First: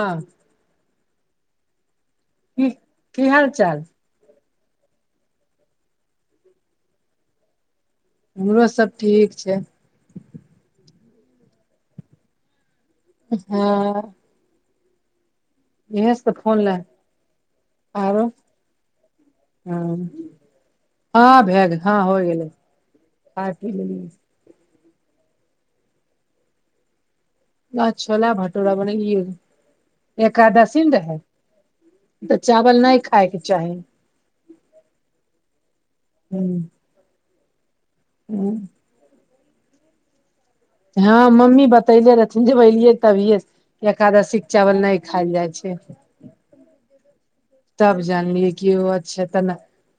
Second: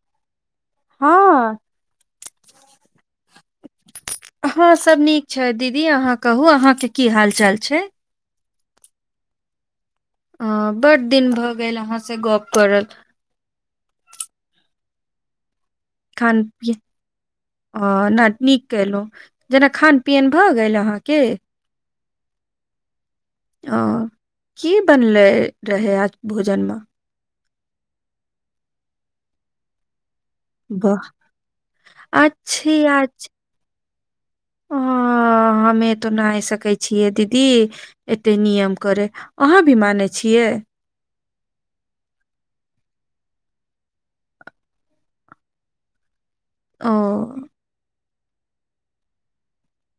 हँ हँ की की हाल चाल हँ सब नीक छै दीदी अहाँ कहू अहाँ के की हाल चाल छै हमरो सब ठीक छै अ बड दिन भऽ गेल अहाँसे गप करल हँ इएहे सब खान फोन पी लए अ नट नीक केलौं जेना खान हँ पियन भए गेल अहाँके हँ भए गेल हँ होय गेलै खा पी ओ लेलियै की बनलै रहै आज भोजनमे आज छोला भाटोरा बने य एकादशी ने वाह रहै तऽ चावल अच्छी नै अच्छ खायके चाही अ हमे तऽ नाहि सकै छियै दीदी एते नियम करै अहाँ भी मानै छियै हँ मम्मी बतैले रहथिन जब अलियै तभिए से एकादशी के चावल नय खायल जाइ छै ओ तब जानलियऐ कि ओ अच्छा त ना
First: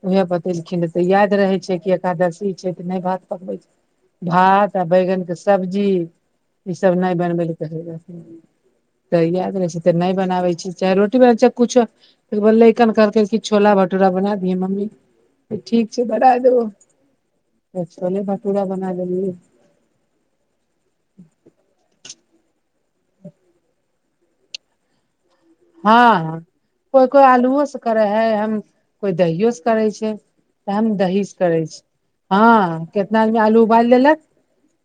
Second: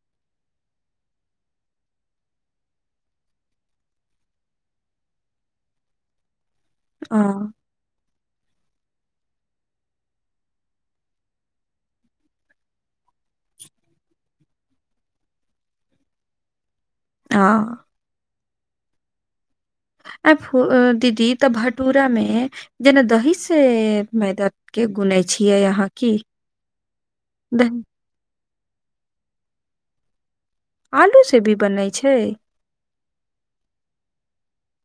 उएह बतेलखिन नै तऽ याद रहै छै कि एकादशी छै तऽ नै भात पकबै छै भात आ बैगन के सब्जी ई सब नै अ बनबैला त याद नै छै तऽ नै बनाबै छी चाहे रोटी बना चाहे कुछो ओय के बाद लैकन कहलकै कि छोला भटूरा बना दियै मम्मी ठीक छै बनाय देबो आँ त छोले भटूरा बनाय देेलीयै ए फु दीदी तऽ भटूरा मे जेना दहि से मैदान के गुनै छियै अहाँ की हँ हँ कोइ कोइ आलुओ से दही करै है हम कोइ दहियो से करै छै त हम आलू दहीज से भी करै छी बनै छै हँ कितना आदमी आलू उबालि लेलक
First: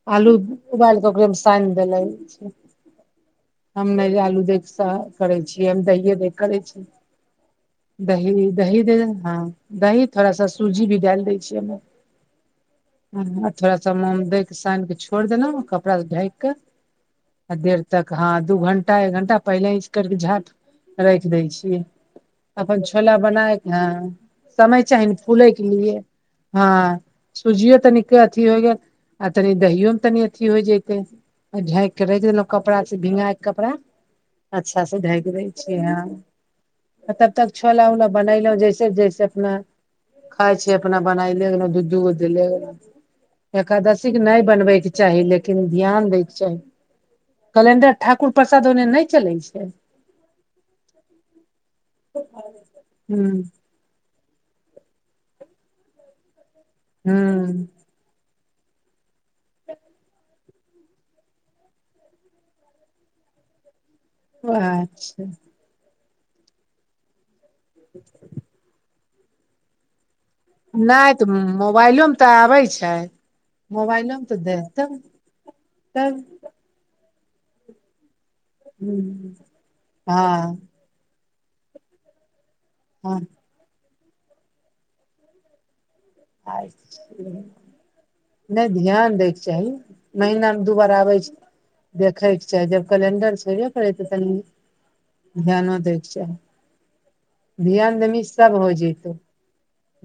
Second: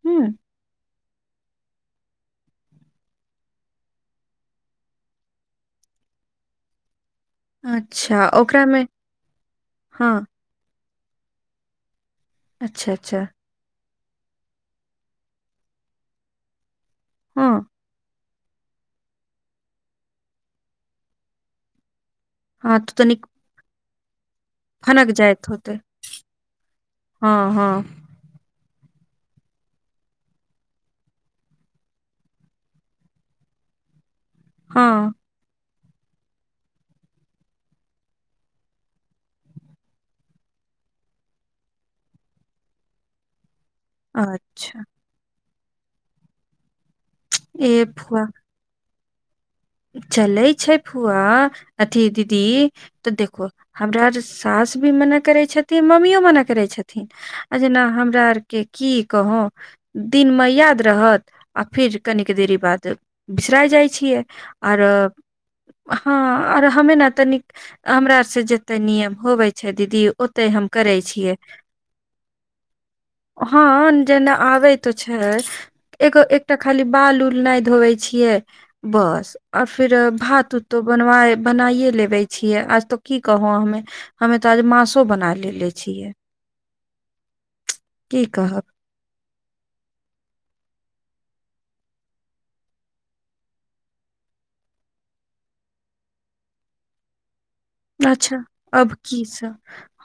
हूँ आलू उबाल क ओकरे मे साएन देले छै हम नहि आलू देख स करै छी जेम दइए द करै छी अच्छा दही दही ओकरामे दे दे हँ दही हँ थोड़ा सा सू सूजी भी डालि दै छीयै अई अच्छा अच्छा मे [unintelligible] थोड़ा सा मुंम दै के सानि केऽ छोड़ि देलौं कपड़ा से ढाएक क हँ आ देर तक हँ दू घंटा एक घंटा पहिले इस कर के झाप राखि दै छिय हँ अपन तऽ छोला तनिक बनायके हँ समय चाही फनक ने जाइत फूलै के होतै लिए हँ हँ हँ सुजिये तनीक अथी होइ गेल आ तनि दहियो मे तनि अथि होय जयतै झाएक के राख देलौं कपड़ा से भींगा के कपड़ा अच्छा हँ से झाएक दे ह तब तक छोला उला बनेलहुँ जैसे जैसे अपना खाय छी अपना बनाय ले गेलो दूधू गध देले गेल एकादशी नय अच्छा बनबैके चाही लेकिन ध्यान दैके चाही ए कलेंडर फुआ ठाकुर प्रसाद ओन्ने नय चलै छै चलै छै फूआ अथी दीदी तऽ हूँ देखो हमरा जे सास भी मना करैत छथिन मम्मयो मन करैत छथिन आ हूँ जेना हमरा आर के की कहो दिन मे याद रहत आ फेर कनिक दे बाद बिसरा जाइ छियै आर अच्छा हँ आरो हमे ने तनिक हमरा आर से जते नियम होवे छै दीदी ओतै हम करै नाय तऽ छियै मोबाइलोमे तऽ आबैत छै हँ मोबाइलोमे जेना तऽ आबै देखतै त छय तब एगो तटा खाली बाल उल नहि धोबै छियै बस [inaudible] आ फिर भात हँ उत तो बन बनाइे लेबे छियै आज तो हँ की कहू हमे हमे तऽ आज मासो बना लेलेे छियै [inaudible] की कहब ध्यान दैके चाही महिना मे दू बार आबै छै देखैके चाही जब कैलेंडर छ होेबे करै तऽ तनि ध्यानो दैके चाही ध्यान देबी अच्छा सब हो अब जतौ की सब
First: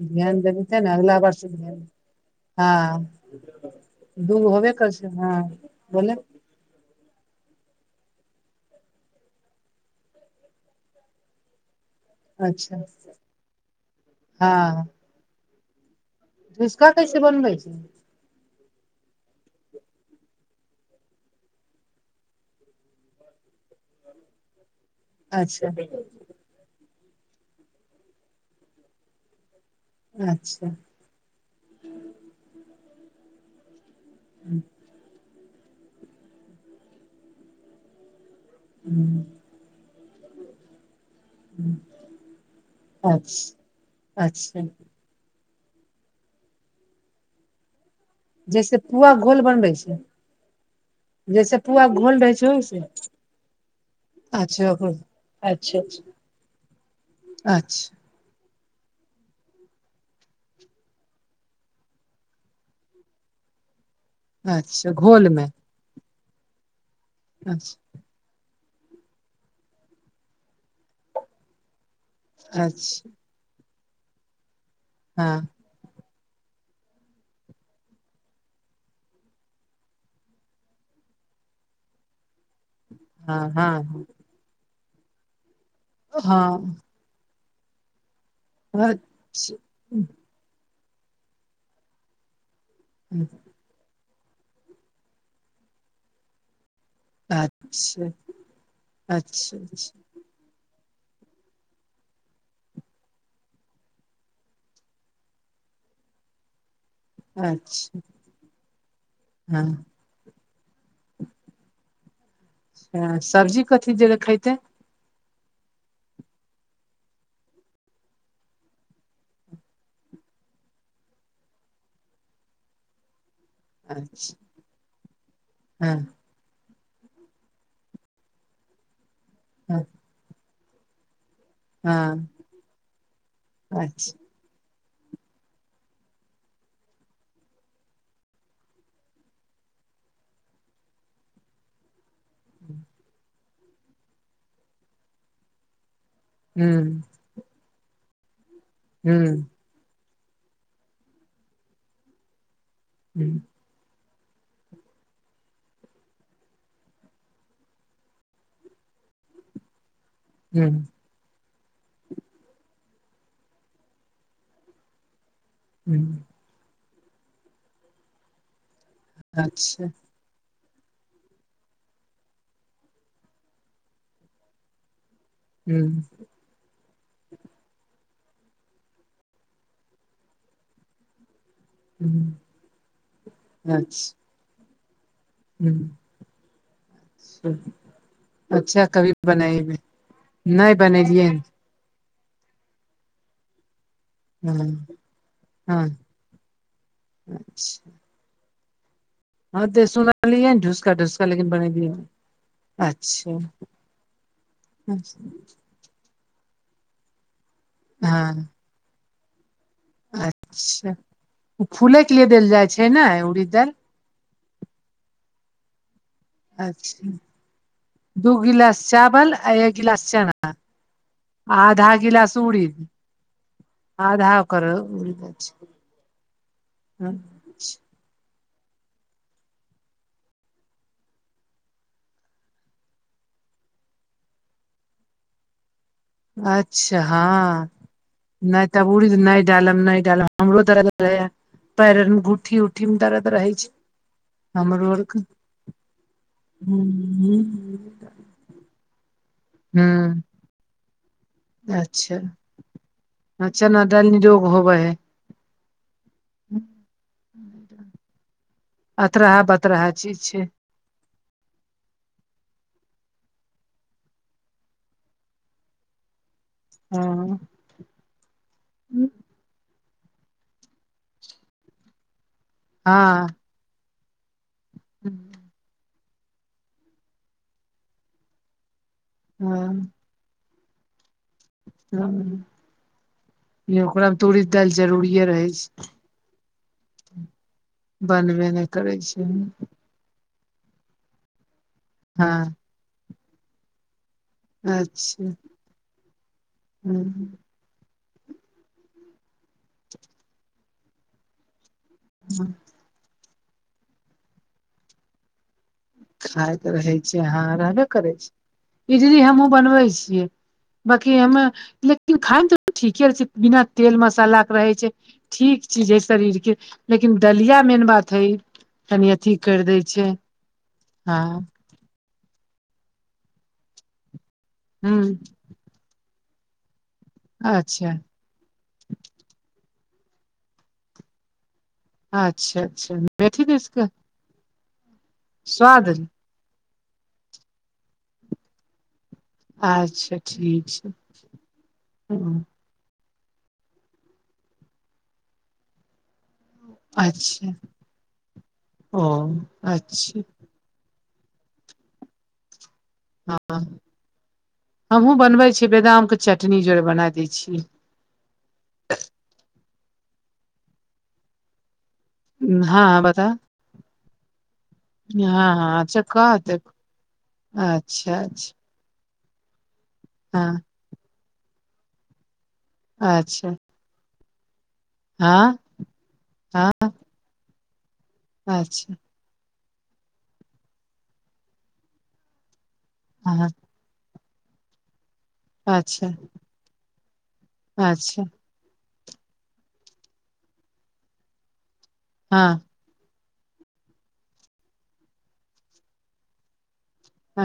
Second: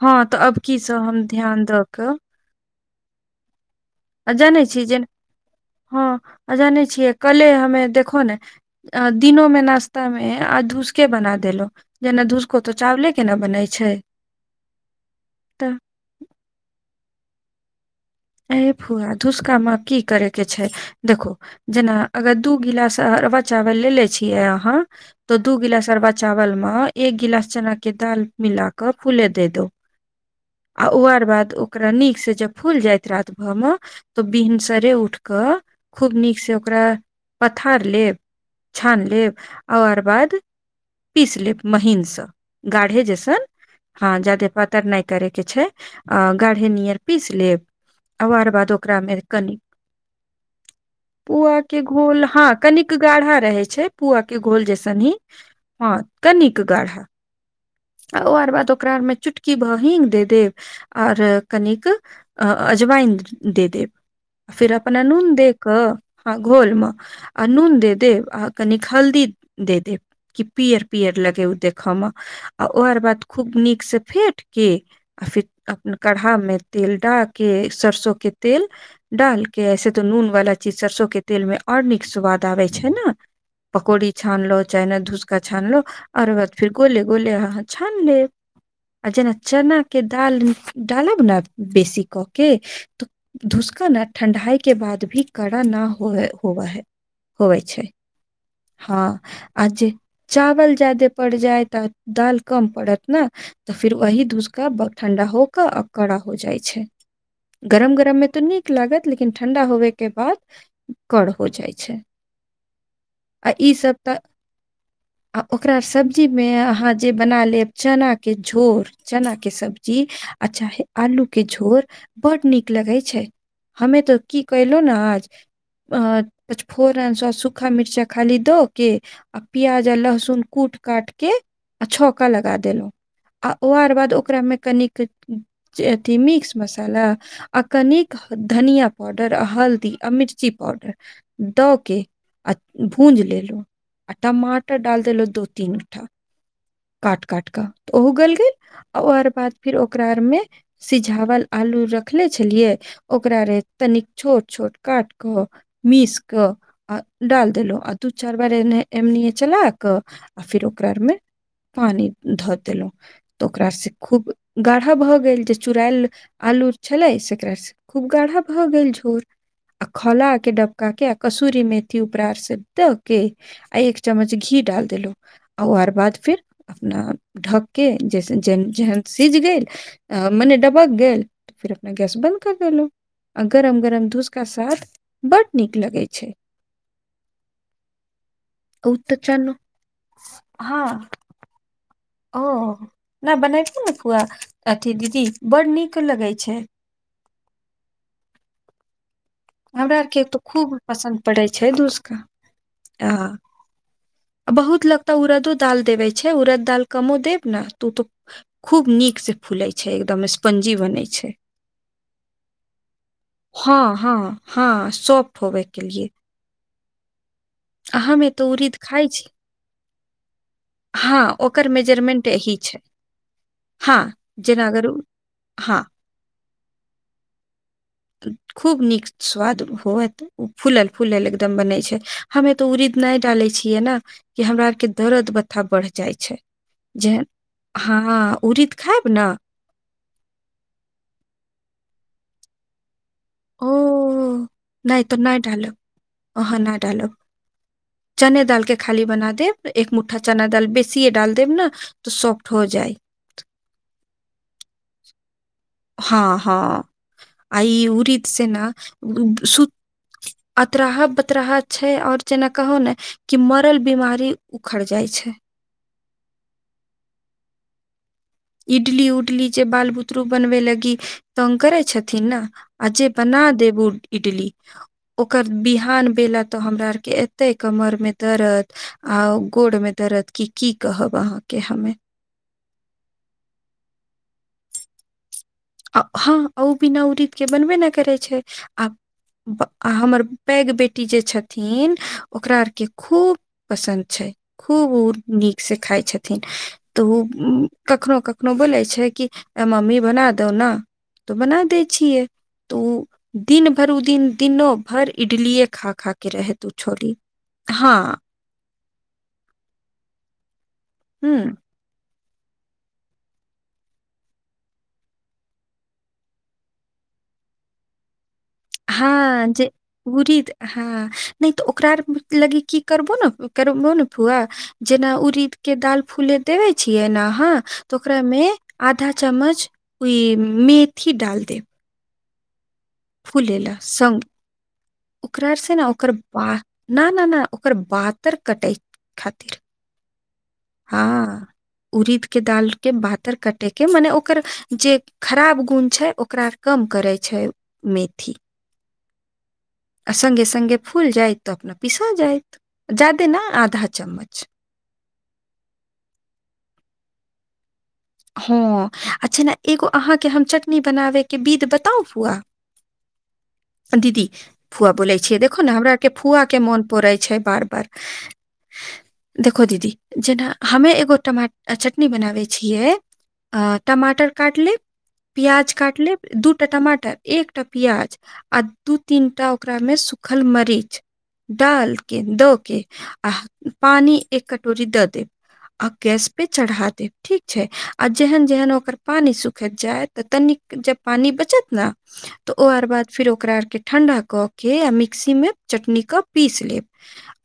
हँ तऽ ध्यान अब देबी की ते ने सब अगला हम बार स ध्यान दऽ दे कऽ हँ आ दूगो होबे करछे हँ बोल अजा जाने छियै कले हमे देखो ने अ दिनो में नाश्ता मे आ धुसके बना देलो जेना धुसको तऽ अच्छा चावले केना बनै छै तऽ धुसखा कैसे बनबै छी ही ए फुआ धुसका म की करे के छै देखो जेना अगर दू गिलास अरवा चावल लेे छियै अहाँ तो दू अच्छा गिलास अरवा चावल मे एक गिलास चना के दाल मिला क फूले दे दो अच्छा ओ अरबाद ओकरा नीक स जब फुल जात रात भेर म त भिनसरे उठ क खूब नीकसँ ओकरा पथार लेब छान हूँ लेब आ ओकर बाद पीस लेब महीसँ गाढ़े जैसन अच्छा हँ जदे अच्छा पातर नइ करयके छै अ गाढ़े नियर पीस लेब आ ओकर बाद जैसे पुआ ओकरामे घोल कनि बनबै छै जैसे पुआ के घोल रहै छै हँ ओहिसे कनिक गाढ़ा रहे छै पुआ के घोल अच्छा ओकरो जैसन ही अच्छा हँ अच्छा कनिक गाढ़ अच्छा आ ओर बाद ओकरामे चुटकी भ हींग दे देब आर कनिक अजवइन दे देब आ फिर अच्छा अपना घोल नून मे दे क ह घोल मे आ नून अच्छा दे देब आ कनिक हल्दी दे देब की पीयर पीयर लगे ओ देखय मे आ ओर अच्छा बाद। खूब नीक से फेट के आ फेर हँ अपन काढ़ामे तेल ड कऽ सरसों तेल डाल के ऐसे तो नून वाला चीज सरसों के तेल मे और नीक स्वाद बताबे छै नऽ हँ हँ पकौड़ी छानलो चाहे ने धूसका छानलो आर बाद फिर हँ गोल। गोले अहाँ छान लेब आ जेना अच्छा चना केँ अच्छा दाल। डालब नऽ बेसी कऽ केँ तऽ धुसका नऽ ठण्डा ई केँ बाद भी कड़ा ना होए हबअ हई अच्छऽ हँ आ जे चावल ज्यदे पड़ जाय तऽ दाल कम पड़त न। तऽ फिर वही धुसका ब ठण्डा हो कऽ आ कड़ा हो जाइ छै। अच्छा गरम गरम मे तऽ नीक लागत लेकिन ठंडा होबे केँ बाद कड़ हो जाइ छैय। हँ सब्जी कथी त जड़े खइते। आ ओकरा सब्जीमे अहाँ जे बना लेब चना केँ झोर। चना केँ सब्जी आ चाहे आलू केँ झोर बड्ड नीक लगै छै। हमे तऽ अच्छा की कैलो नऽ आज हँ अ पछफोरन सँ सुखा मि चा खाली दो केँ आ हँ प्याज आ लहसुन कूट काट केँ आ छौका हँ लगा देलहुँ आ ओ आर बाद अच्छा ओकरामे कनिक जे अथी मिक्स मसाला आ कनिक धनिया पाउडर आ हल्दी आ मिर्ची पाउडर दऽ केँ भूज लेलहुँ आ टमाटर डाल देलहुँ दू तीन टा हुँ काट काट कऽ त ओहो गल गेल आ ओ अर हूँ बाद फिर ओकरा आर मे सिझावल आलू रखले छलियै हूँ ओकरा रे तनिक छोट छोट काट कऽ मीस कऽ आ डाल देलो आ दू चार बार ए एमनी चला कऽ आ फिर हूँ ओकरा अरमे पानि धऽ देलहुँ तऽ ओकरा से खूब गाढ़ा भऽ गेल जे चुराएल हूँ आलू छलै तेकर से खूब गाढ़ा भऽ गेल झोर अच्छा आ खोला केँ ड का केँ आ कसूरी मेथी ऊपरा अर से दऽ केँ आ एक चम्मच घी डाल देलो आ ओ हूँ अर बाद फिर अपना ढक कऽ जैस जेहन जेहन सिझ गेल मने डबक गेल फिर अपना गैस हूँ बन्द कर देेलो आ गरम गरम अच्छा धूसका साथ बड्ड नीक लगै छै अच्छऽ ओ कभी तऽ भी चनू बनैयबै नय हँ बनेलियै ओ नऽ बनेथिन नऽ फुआ हँ अथी दीदी बड़ हँ नीक लगेय छै [inaudible] हँ तऽ हमरा आर केँ तऽ सुनलियै ने खूब ढुसका पसन्द ढुसका पड़ै लेकिन छै बनेलियै नहि। घुसका हँ अच्छा बहुत लगताे उड़दो दाल देवे छै उड़द दाल कमो देब नऽ तो उ तो हँ खूब नीक से फुलै छै एकदम स्पंजी अच्छा बनै छै ओ फूले के लिए देल जाइ छै ने उड़ीद दालि हँ हँ हँ सॉफ्ट होबे केँ लिए अचछा आ हमे दू तऽ उड़ीद गिलास खाइ छी चावल आ एक गिलास चना हँ ओकर आधा मेजरमेंट गिलास यही उड़ीद छै हँ आधा ओकर जेना अगर उ- हँ [unintelligible] खूब नीक स्वाद होएत फूलल फूलल एकदम बनै छै हमे तऽ उरीद नय डालै छियै नऽ कि हमरा आर केँ दर्द बथा बढ़ै जाइ छै अच्छा जेहन हँ हँ नहि उरीद तब खायब उड़ीद नऽ नहि डालब नइ डालब हमरो दर्द रहे य पैर अर मऽ घूठी उठी मे दर्द रहै छै ओ हमरो नहि आर के तऽ नहि [unintelligible] अहाँ नऽ डालब हूं चने दाल के खाली बना देब एक मुठ्ठा चना दाल बेस डाल देब ने तऽ सॉफ्ट हो जाइ ओ चना दल निरोग होबे है हँ हँ आइ उरीद से नऽ अतराहा सु बतराहा चीज छै बतराहा बतराहा छै और जेना कहो ने कि मरल बीमारी उखड़ जाइ छै हँ इडली हँ उडली जे बाल बुतरू बनबे लागी तंग करै छथिन ने आ जे बना देब इटली ओकर बिहान भेल तो हमरा आर के एते कमर में दरद आ गोड़ हँ में दरद क की कहब अहा के हम ओकरामे उरिदि दालि जरूरिे रहै छै हँ ओ बिना उरीद के बनबे नहि करै छै बनबे नहि आ करै छै आ हमर पैघ बेटी जे छथिन हँ ओकरा आरके खूब पसन्द छै खूब ओ अच्छा नीक से खाइ छथिन हूं तऽ कखनहु कखनोहु बोलै छै कि मम्मी बना दौ नऽ तऽ बना दै छियै तो दिन भर उ दिन दिनो भर इटलियए खा खा के खााय रहैत तऽ ओ रहै छोरी छै अहाँ रहबे हँ करै छै इटली हमहुूँ बनबै छियै बाकि ह लेकिन खाायमे तऽ ठीके रहै छै बिना तेल मसालाक के रहै छै ठीक चीज हइ शरीरके लेकिन दलिया मेन बात हइ हँ जे उरीद हँ नहि तऽ ओकरा लगी की करबो नऽ करबो नऽ फुआ हूँ जेना उरीदके दालि फूल देबै छियै ने अहाँ तऽ अच्छा ओकरामे आधा चम्मच ओहि मेथी डाल देब अच्छा अच्छा फूल मेथी दिस लए के संग ओकरारसँ ने स्वाद ओकर ब न न नहि ओकर बातर कटैत खातिर अच्छा ठीक छै हँ उरीीद हूँ कऽ दाल के बातर कटे के मने ओकर जे खराब गुण छै ओकरा कम करै छै अच्छा मेथी ओ आ अच्छा सङ्गे सङ्गे फूल जाइत तऽ अपना पीसा जायइत ज्यादा हँ नऽ आधा चम्मच हमहुँ बनबै छीियै बदाम कऽ चटनी जोड़े बना दै छीियै हँ अच्छा ने एगो अहाँके हम चटनी बनाबे के बिध बताउ फुआ हँ बताउ दीदी फुआ बोलै छियै देखो नऽ हमरा अच्छा आरके फुआ कहते के मोन पड़ै छै बार बार अच्छा अच्छा देखो दीदी जेना हँ हमे एगो टमा चटनी बनाबै छियै अच्छा अ टमाटर काट लेब हँ प्याज काट लेब दूटा हँ टमाटर एकटा प्याज आ अच्छा दू तीनटा ओकरामे सुूखल मरीच डालके दऽ के आ हँ पानी एक कटोरी दऽ देब आ अच्छा गैस पे चढ़ा देब ठीक छै आ अच्छा जेहन जेहन ओकर पानी सुखैत जाय तऽ तनिक जब पानी बचत ने तऽ हँ ओ आर बाद फेर ओकरा आरके ठण्डा कऽ के आ मिक्सीमे चटनीीके पीस लेब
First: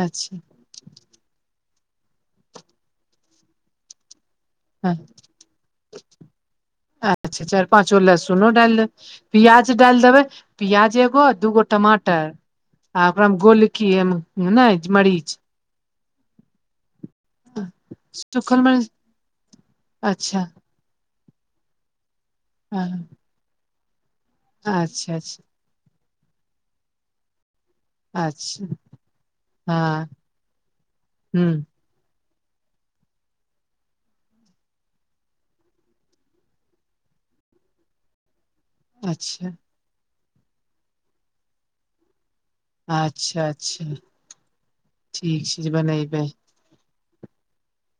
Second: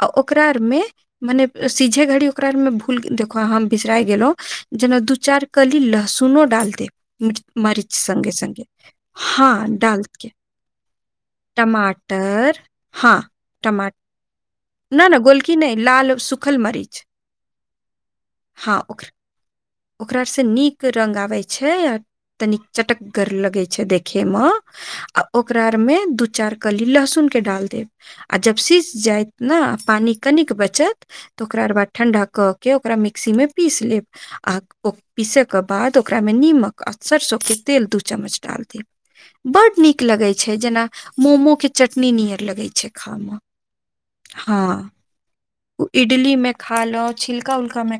आ अच्छा ओकरा आरमे मने सीझे घड़ी ओकरा मे भूल देखो बिसरा गेलहु हँ जेना दू चारि कली लहसुनो डालते अच्छा चारि मरीच पाँच गो संगे लहसुनो संगे डालि देब हँ प्याज डालि देबै डालके प्याज एगो दूगो टमाटर आ ओकरा मे गोल की ये ने ने ने गोलकी नहि लाल सुखल मरीच सुखल हँ मरीच ओकरा ओकरा अच्छा से नीक रंग आबे छै आ तनिक हाँ चटकगर लगे छै देख खेम अच्छा आ अच्छा ओकरा आरमे दू चारि कली लहसुनके डाल देब आ जब अच्छा सीझ जायत ने हँ पानि कनिक बचत त ह्म ओकरा बाद ठंडा क के ओकरा मिक्सी मे पीस लेब आ ओ पीसै के बाद ओकरामे निमक आ सरिसोके तेल दू चम्मच डालि देब अच्छा बड नीक लगैत छै जेना मोमो के चटनी नियर लगैत छै खा मे अच्छा अच्छा हँ ठीक छै जे बनेबै इडली में खा ला छिलका उलका मे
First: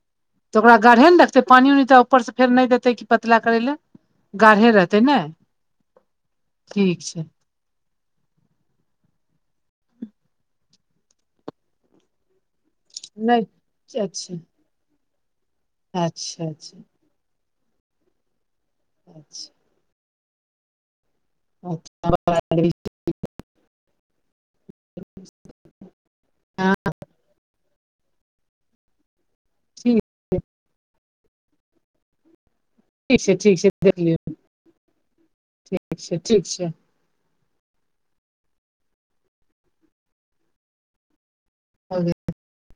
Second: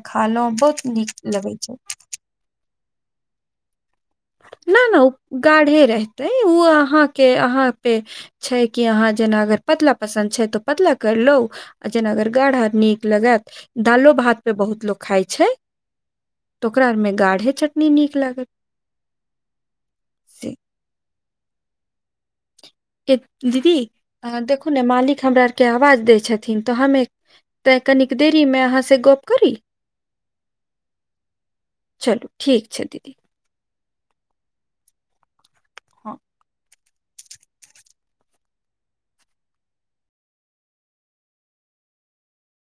त ओकरा गढ़े ने देखतै पानि उनि त ऊपर सँ फेर नहि देतै कि पतला करै लै नहि नहि ओ गाढ़े रहतै ओ ठीक अहाँ छै के अहाँ पे छै कि अहाँ जेना अगर पतला पसन्द छै त पतला करलू आ जेना अगर गाढा आ नीक नहि लगत दालो अच्छा भात पे बहुत लोक खाइ छै अच्छा त अच्छा ओकरा मे गाढ़े चटनी नीक लागत अच्छा ठीक अ आ ए दीदी अ देखू ने मालिक हमरा आरके आवाज दै छथिन त हमे त कनिक देरीमे अहाँ सँ गप्प करी ठीक चलू ठीक छै दीदी ठीक छै देखलियौ ठीक हँ छै ठीक छै [unintelligible]